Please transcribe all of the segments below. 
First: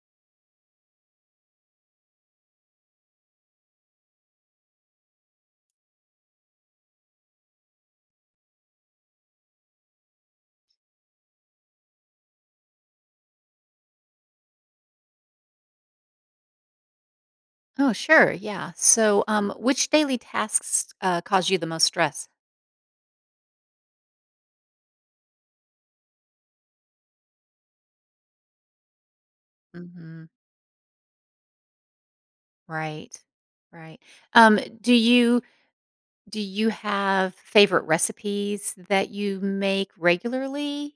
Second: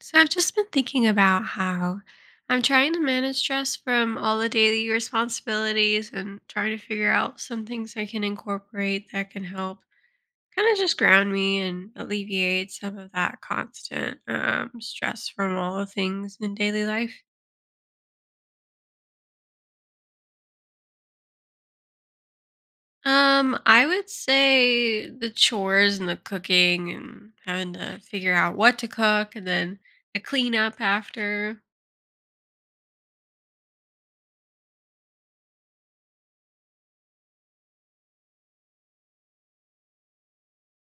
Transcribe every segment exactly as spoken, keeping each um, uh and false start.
So I've just been thinking about how I'm trying to manage stress from all the daily responsibilities and trying to figure out some things I can incorporate that can help kind of just ground me and alleviate some of that constant um, stress from all the things in daily life. Oh, sure. Yeah. So, um, which daily tasks uh, cause you the most stress? Um, I would say the chores and the cooking and having to figure out what to cook and then the hmm cleanup after. Right. Right. Um, do you do you have favorite recipes that you make regularly,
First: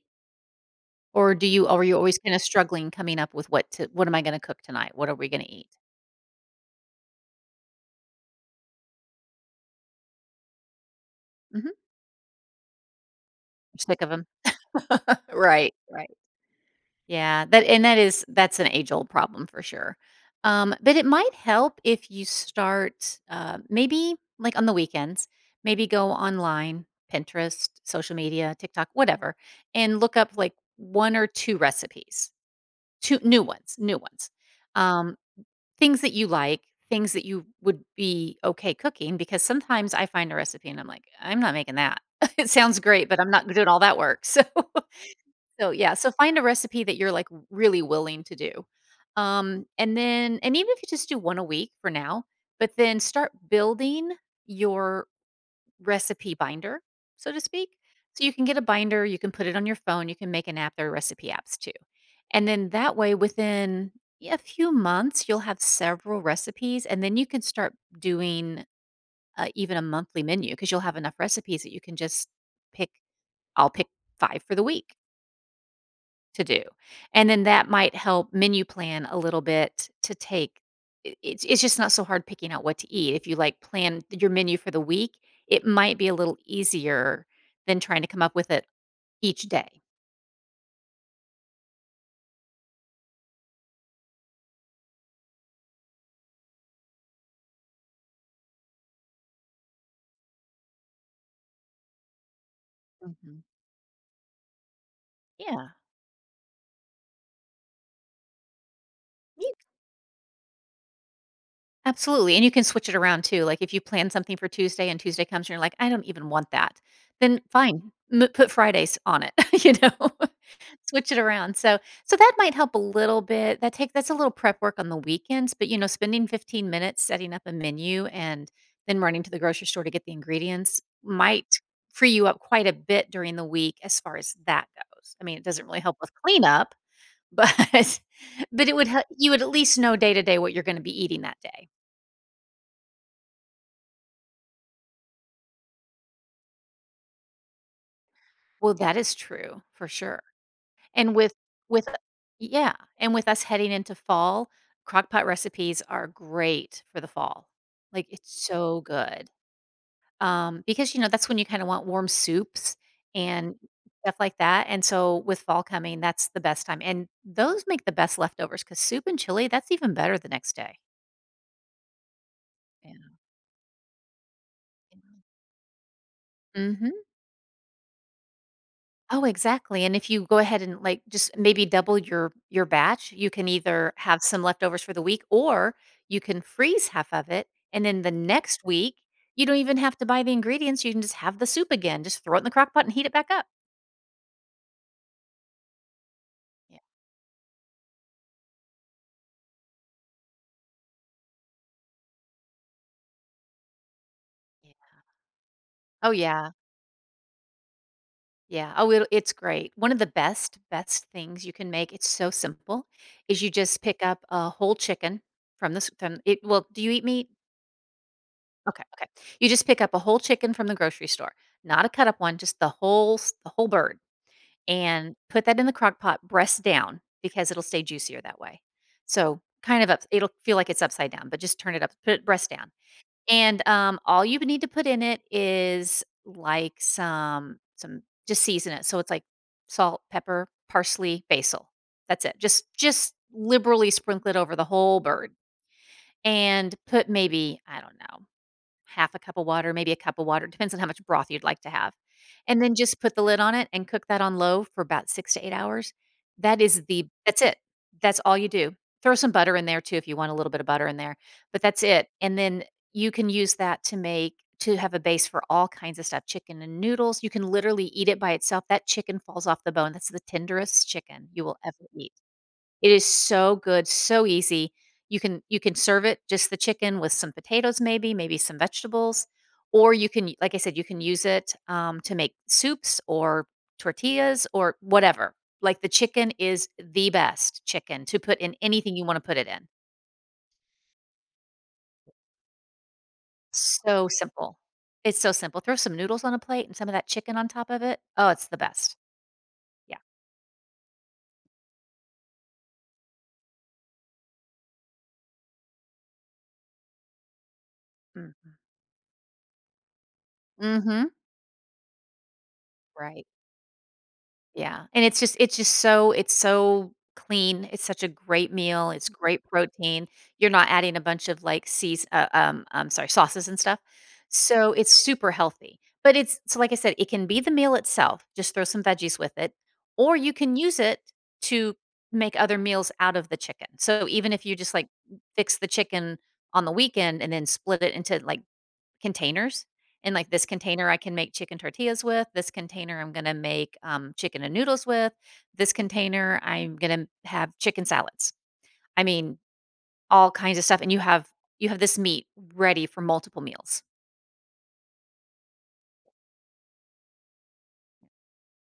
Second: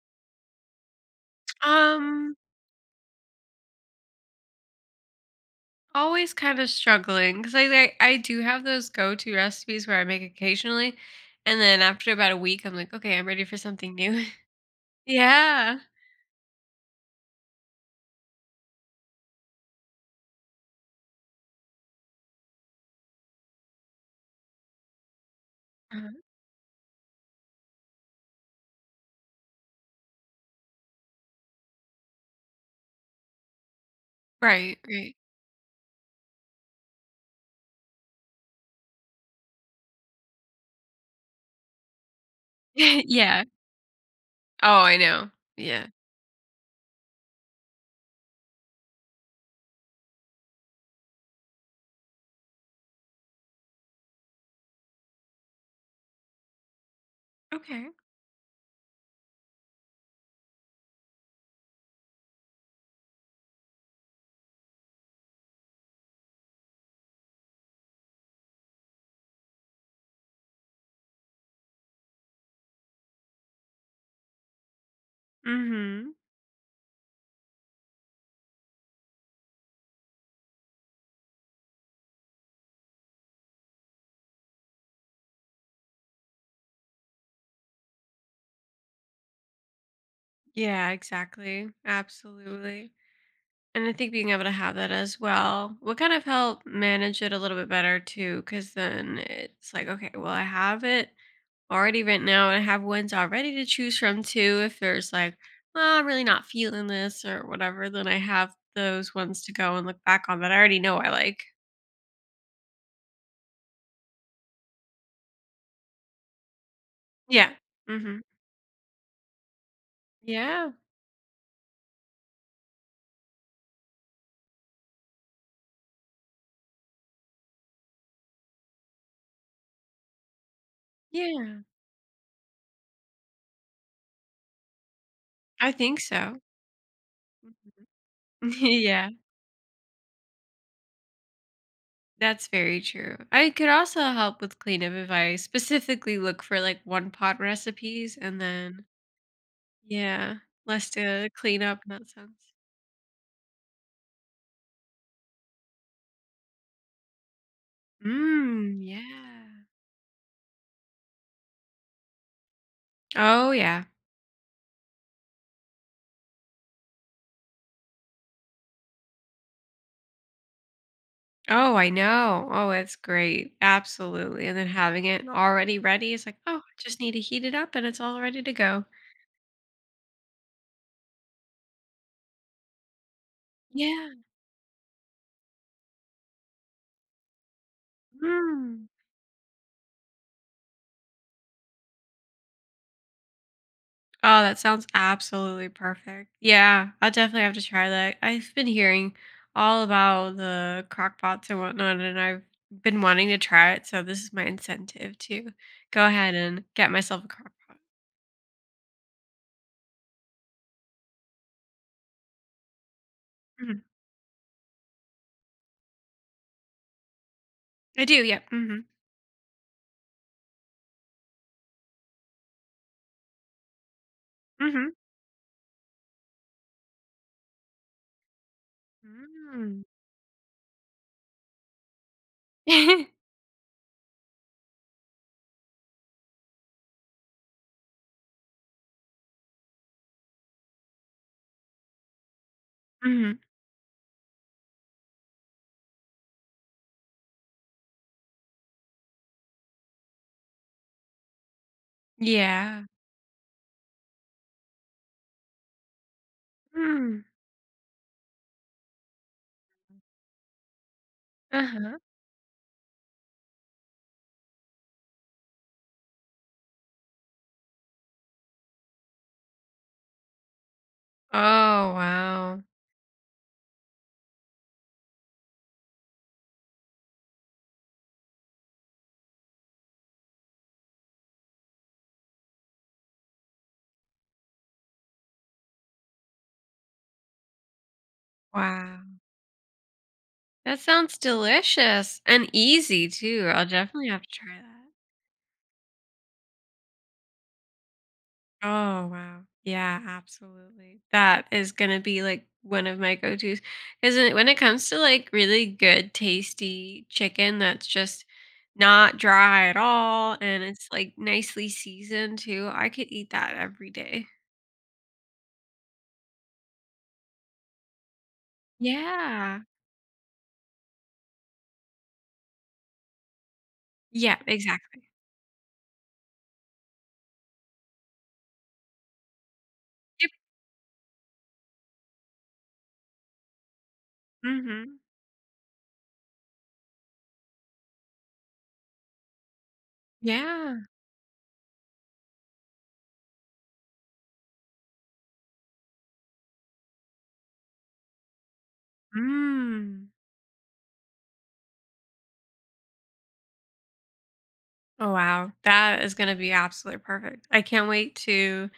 or do you are you always kind Um, of struggling coming up with what to what am I going to cook tonight? What are we going to eat? Always kind of struggling because I, I I do have those go to recipes where I make occasionally, and hmm then after about a week, I'm like, okay, I'm ready for something Sick of them. new. Right. Yeah. Right. Yeah, that and that is that's an age-old problem for sure. Um, but it might help if you start, uh, maybe, like, on the weekends, maybe go Uh-huh. online, Pinterest, social media, TikTok, whatever, and look up, like, one or two recipes, two new ones new ones. Right. Um, Right. Things that you like, things that you would be okay cooking, because sometimes I find a recipe and I'm like, "I'm not making that." It sounds great, but I'm Yeah. not doing all that work, so Oh, I know. so, Yeah. yeah, so find a recipe that you're, like, really willing to do. Um, and then and even if you just do one a week for now, but then start building your recipe binder, so to speak. Okay. So you can get a binder, you can put it on your phone, you can make an app, there are recipe apps too. And then that way, within yeah, a few months, you'll have several recipes, and then you can start doing, uh, even a monthly menu because 'cause you'll have enough recipes that you can just pick I'll pick five for the week. Mm-hmm. To do, and then that might help menu plan a little bit to take I it's it's just not so hard picking out what to eat. If you, like, plan your menu for the week, it might be a little easier than trying to come up with it each day. Yeah, exactly. Absolutely. And I think being able to have that as well will kind of help manage it a little bit better too, because then it's like, okay, well, I have it already written out. I have ones Mhm. already to choose from too. If there's like, Yeah. oh, I'm really not feeling this or whatever, then I have those ones to go and look back on that I already know I like. Absolutely, and you can switch it around too, like, if you plan something for Tuesday and Tuesday comes and you're like, "I don't even want that," then Yeah. fine, Hmm. m put Fridays on it, you know? Yeah. Switch it around, so so that might help a little bit, that take that's a little prep work on the weekends, but, you know, spending fifteen minutes setting up a menu and then running to the grocery store to get the ingredients might Yeah. free you up quite a bit during the week as far as that goes. I mean, it doesn't I really help think with so. cleanup, but Mhm. but it would hel Yeah. you would at least know day to day what you're gonna be eating that day. That's very true. I could also help with cleanup if I specifically look for like one pot recipes and Well, then, that is true for sure. yeah, less And to with clean up with in uh, that sense. yeah, and with us heading into fall, crockpot recipes are great for the fall. Like, it's Mm, so good. yeah. Um, because, you know, that's when you kinda want warm soups Oh, and yeah. stuff like that, and so with fall coming, that's the best time, and those make the best leftovers because soup and chili, that's even better the next day. Oh, I know. Oh, it's Yeah. great. Absolutely. And then having it already ready is like, oh, I just Mhm. need to heat it up and it's all ready to go. Oh, exactly, and if you go ahead and, like, just maybe double your your batch, you can either Yeah. have some leftovers for the week, or you can freeze half of it, and then the next Mm. week, you don't even have to buy the ingredients, you can just have the soup again, just throw it in the crock pot and heat it back up. Oh, that sounds absolutely perfect. Yeah, Yeah, I'll definitely have to try that. I've been hearing all about the crock pots and whatnot, and I've been wanting to try it. So this is my yeah. incentive to go Oh, ahead yeah, and get myself a crock pot. yeah. Oh, it it's great. One of the best, best things you can make, it's so simple, is you just Mhm. pick up a whole chicken from the s from it well, do you eat meat? I do, yep. Hmm. Okay, okay. You just pick up a whole chicken from the grocery store, not a cut up one, just the whole s- the whole bird, Hmm. and put that in the crock pot, breast down, because it'll stay juicier that way. So Mm-hmm. kind of up, it'll feel like it's upside down, but just turn it up, put it breast down, and um, all you need to put in it is like some some just season it. So it's like salt, pepper, parsley, basil. That's it. Just just liberally sprinkle it over the whole bird, and put maybe I don't know half a cup of water, maybe a cup of water, depends on how much broth you'd like to have. And then Yeah. just put the lid on it and cook that on low for about six to eight hours. That is the Mm. that's it. That's all you do. Throw some butter in there too if you want a little bit of butter in there, but that's Uh-huh. it. And then you can use that to make to have a base for all kinds of stuff, chicken and noodles. You can literally eat it by itself. That chicken falls off the bone. That's the tenderest chicken Oh, you will ever eat. wow. It is so good, so easy. You can you can serve it just the chicken with some potatoes maybe, maybe some vegetables, or you can like I said, you can use it, um, to make soups or tortillas or whatever. Like, the chicken is the best chicken to put in anything you Wow. wanna put it in. That sounds delicious and easy too. I'll So definitely have to try simple. that. It's so simple. Throw some noodles on a plate and some of that chicken on top of it. Oh, it's the best. Oh, wow. Yeah. Yeah, absolutely. That is going to be like one of my go-tos cuz when it comes to like really good tasty chicken that's just Mhm. not dry at all and it's Mhm. like nicely seasoned too, I could Right. eat that every day. Yeah, and it's just it's just so it's so clean, it's such a great meal, it's great Yeah. protein, you're not adding a bunch of, like, seas uh, um, I'm sorry, sauces and stuff, Yeah, so it's exactly. super healthy, but it's so like I said, it can be the meal itself, just throw some veggies with it, or Yep. you can use it to make other meals out of the chicken, so even if you just, like, Mhm. fix the chicken on the weekend and then split it into, like, containers, and, like, this Yeah. container I can make chicken tortillas with, this container I'm gonna make, um, chicken and noodles with, this container I'm gonna have chicken salads. I mean, Mm. all kinds of stuff, and you have you have this meat ready for multiple meals. Oh wow, that is going to be absolutely perfect. I can't wait to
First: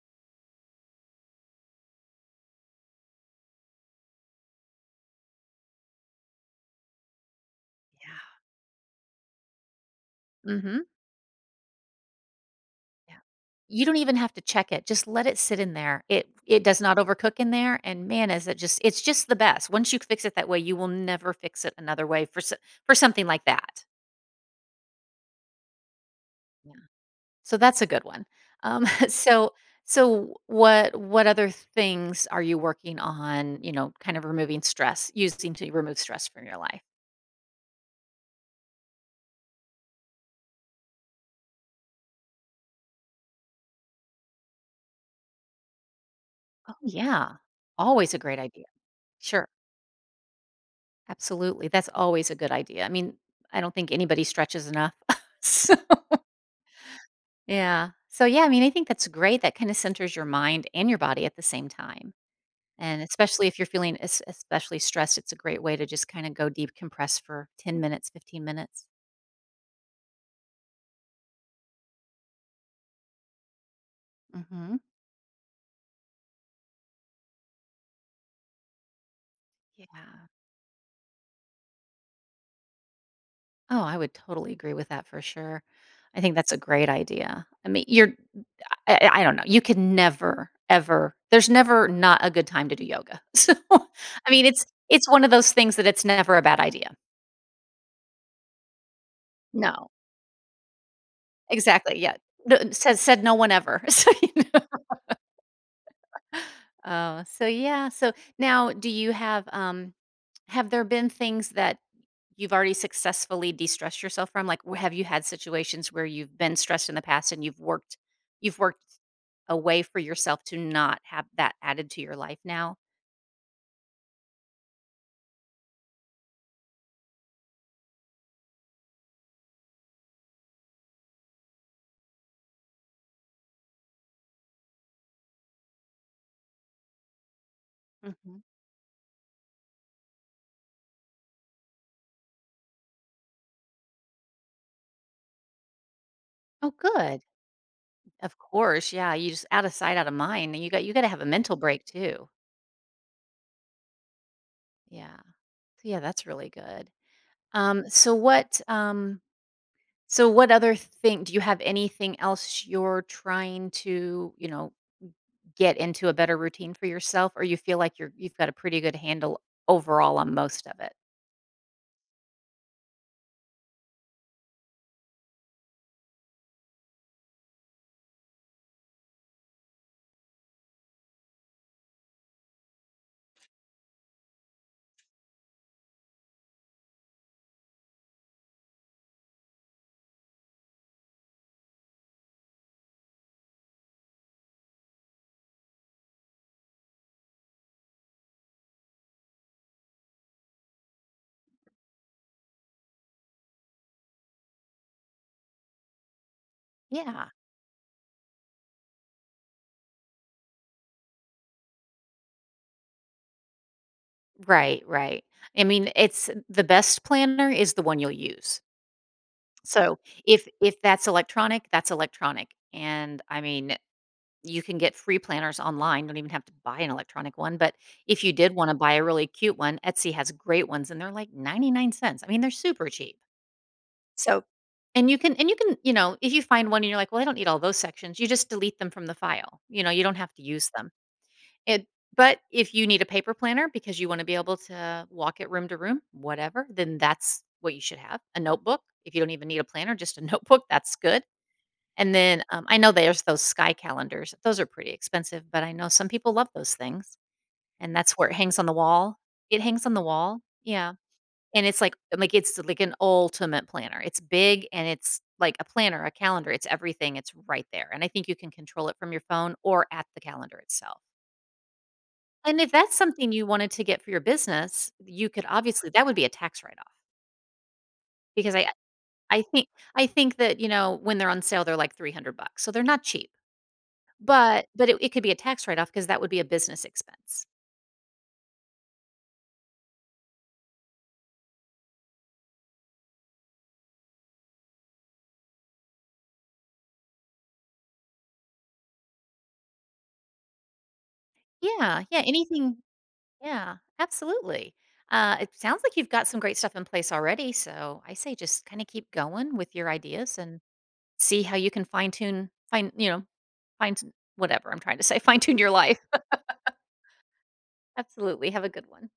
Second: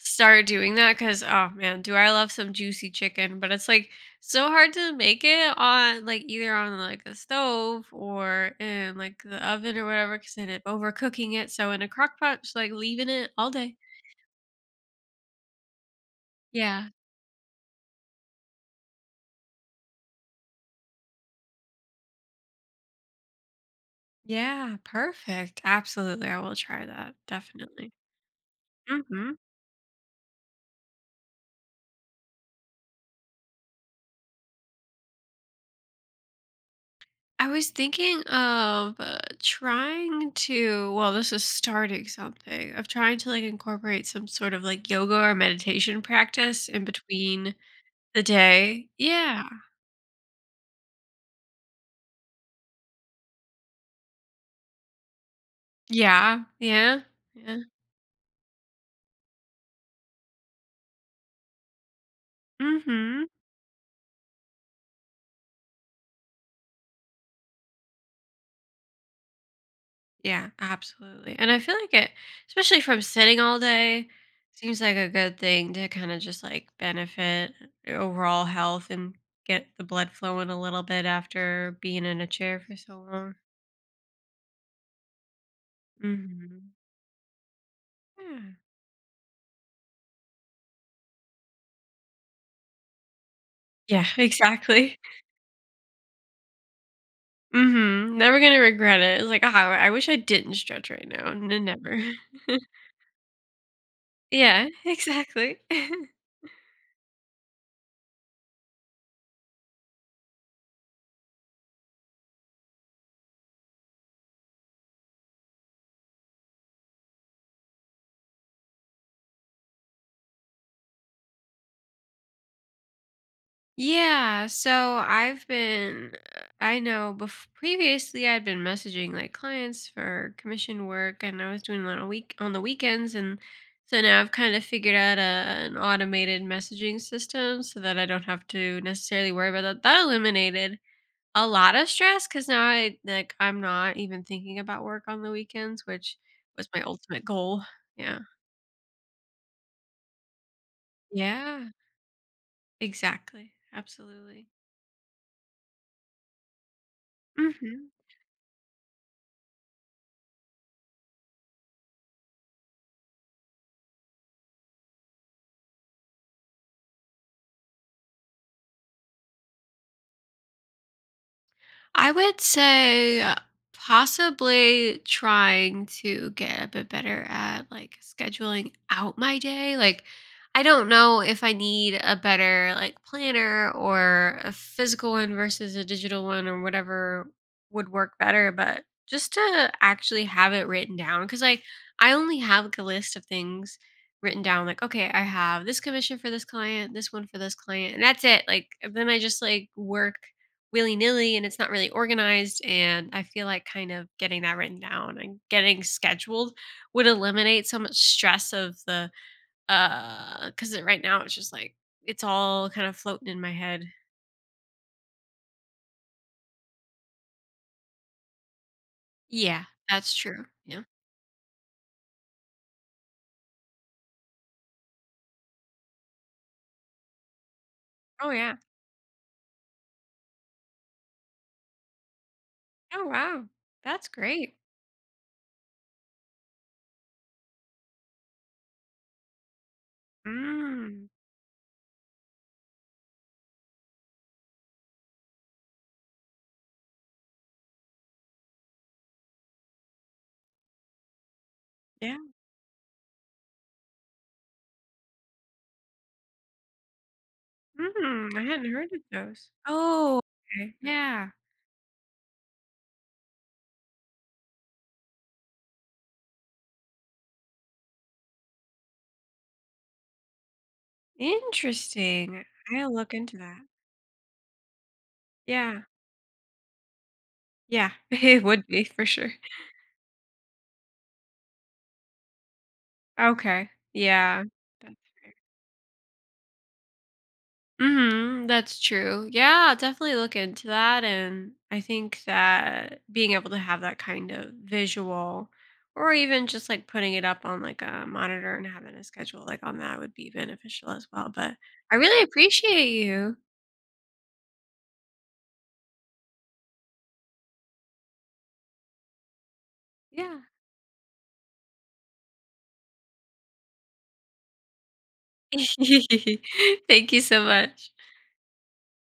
start doing that cuz oh man, do I love some juicy chicken, but it's like so hard to make it on like either on like the stove or in like the oven or whatever cuz then Yeah. mm it Mhm. overcooking it. So in a crock pot, just like leaving Yeah. it all day. You don't even have to check it, just let it sit in there. It it does Yeah. not overcook in there, and man, is it just it's just the best. Once you fix it that way, you will never fix it another way for so for something like that. Yeah, perfect. Absolutely. I will try that. So that's a Definitely. good one. Um, Mhm. so so what what other things are you working on, you know, kind of removing stress, using to remove stress from your life? I was thinking of uh, trying to, well, this is starting something, of trying to like incorporate some sort of like yoga or meditation practice Oh in yeah. between Always a the great idea. day. Sure. Yeah. Absolutely. That's always a good idea. I mean, I don't think anybody stretches enough. So- Yeah. Yeah. Yeah. yeah. So yeah, I mean, I think that's great. That kind of centers your mind and your body at the same time. And Mm-hmm. especially if you're feeling es- especially stressed, it's a great way to just kind of go deep compress for ten minutes, fifteen minutes. Yeah, absolutely. And I feel like it, especially from sitting all day, hmm seems like a good thing to kind of just like benefit your overall health and get the blood Yeah. flowing a little bit after being in a chair for so long. Oh, I would totally agree with that for sure. I think that's a Mm-hmm. great idea. I mean, you're Yeah. I, I I don't know. You can never ever there's never not a good time to do yoga. So, Yeah, I mean, it's exactly. it's one of those things that it's never a bad idea. Mhm. Never gonna regret it. It's like, "Ah, No. I wish I didn't stretch right now." N Exactly. never. Yeah. No, said said no one ever. So, you know. Yeah, exactly. Oh, so yeah. So now do you have um have there been things that you've already successfully de-stressed yourself from? Like, wh have you had situations where you've been stressed in the past and you've worked you've worked a way for yourself to not have that added to your life now? Yeah, so I've been I know bef previously, I'd been messaging, like, clients for commission work, and I was doing it on a week on the weekends, and so now I've kinda figured out a an automated messaging system so that I don't Mhm. have to necessarily worry about that. That eliminated a lot of stress because now I like, I'm not even thinking about work on the weekends, which was Oh, my good. ultimate goal. Yeah. Of course, yeah, you just out of sight, out of mind, and you got you gotta have a mental Yeah. break too. Exactly. Absolutely. Yeah. So, yeah, that's really good. Mhm. Um, so what, um so what other thing do you have anything else you're trying to, you know, get into a better routine for yourself, or you feel like you're you've got a pretty good handle overall on most of it? I would say uh, possibly trying to get a bit better at like scheduling out my day. Like, I don't know if I need a better like planner or a physical one versus a digital one or whatever would work better, but just to actually have it written down because I I only have like a list of things written down like okay I have this commission for this client this one for this client and that's it like then I just like work willy nilly and it's not really organized. And I feel like kind of getting that written down and getting scheduled would Yeah. eliminate so much stress of the, uh, because right now it's just like, it's all kind of floating in my head. Right, right. I mean, it's the best planner is the one you'll use. Yeah, So, that's true. if if Yeah. that's electronic, that's electronic, and, I mean, you can get free planners online, don't even have to buy an electronic one, but if Oh, you did yeah. wanna buy a really cute one, Etsy has great ones, and they're like ninety-nine cents. I mean, they're super Oh, cheap. wow. That's So great. and you can and you can, you know, if you find one and you're like, "Well, I don't need all those sections," you just delete them from the file. You know, you don't have to use them. Mm, It But if you need a paper planner because you wanna be able to walk it room to room, whatever, then that's what you should have. A notebook, if you don't even need a planner, just a notebook, that's good. And yeah. then, um, I know there's those sky calendars. Those are pretty expensive, but I know some people love those things, and that's where it Mm, I hangs on hadn't the heard of wall. those. It hangs on the Oh, wall. okay. Yeah. Yeah. And it's like like, it's like an ultimate planner. It's big and it's like a planner, a calendar, it's everything, it's right there, and I think you can control it from your phone or at the calendar itself. Interesting. And if I'll that's look something into you that. wanted to get for your business, you could Yeah. obviously that would be a tax write-off Yeah. It because I would be for sure. I think I think that, you know, when they're on sale, they're like three hundred bucks, so they're not cheap. Okay. Yeah. But but That's it it could be fair. a tax write-off off because that would be a business expense. Mhm, that's true. Yeah, I'll definitely look into that and I think that being able to have that kind of visual or even just like putting it up on like a monitor and having a schedule like on that would be beneficial as well, but I Yeah, yeah, really anything. appreciate you. Yeah, absolutely. Uh, it sounds like you've got some great stuff in place already. So I say just kind of keep going with your ideas Yeah. and see how you can fine tune, fine, you know, fine, whatever I'm trying to say, fine tune your life. Thank you so much. Absolutely. Have a good one.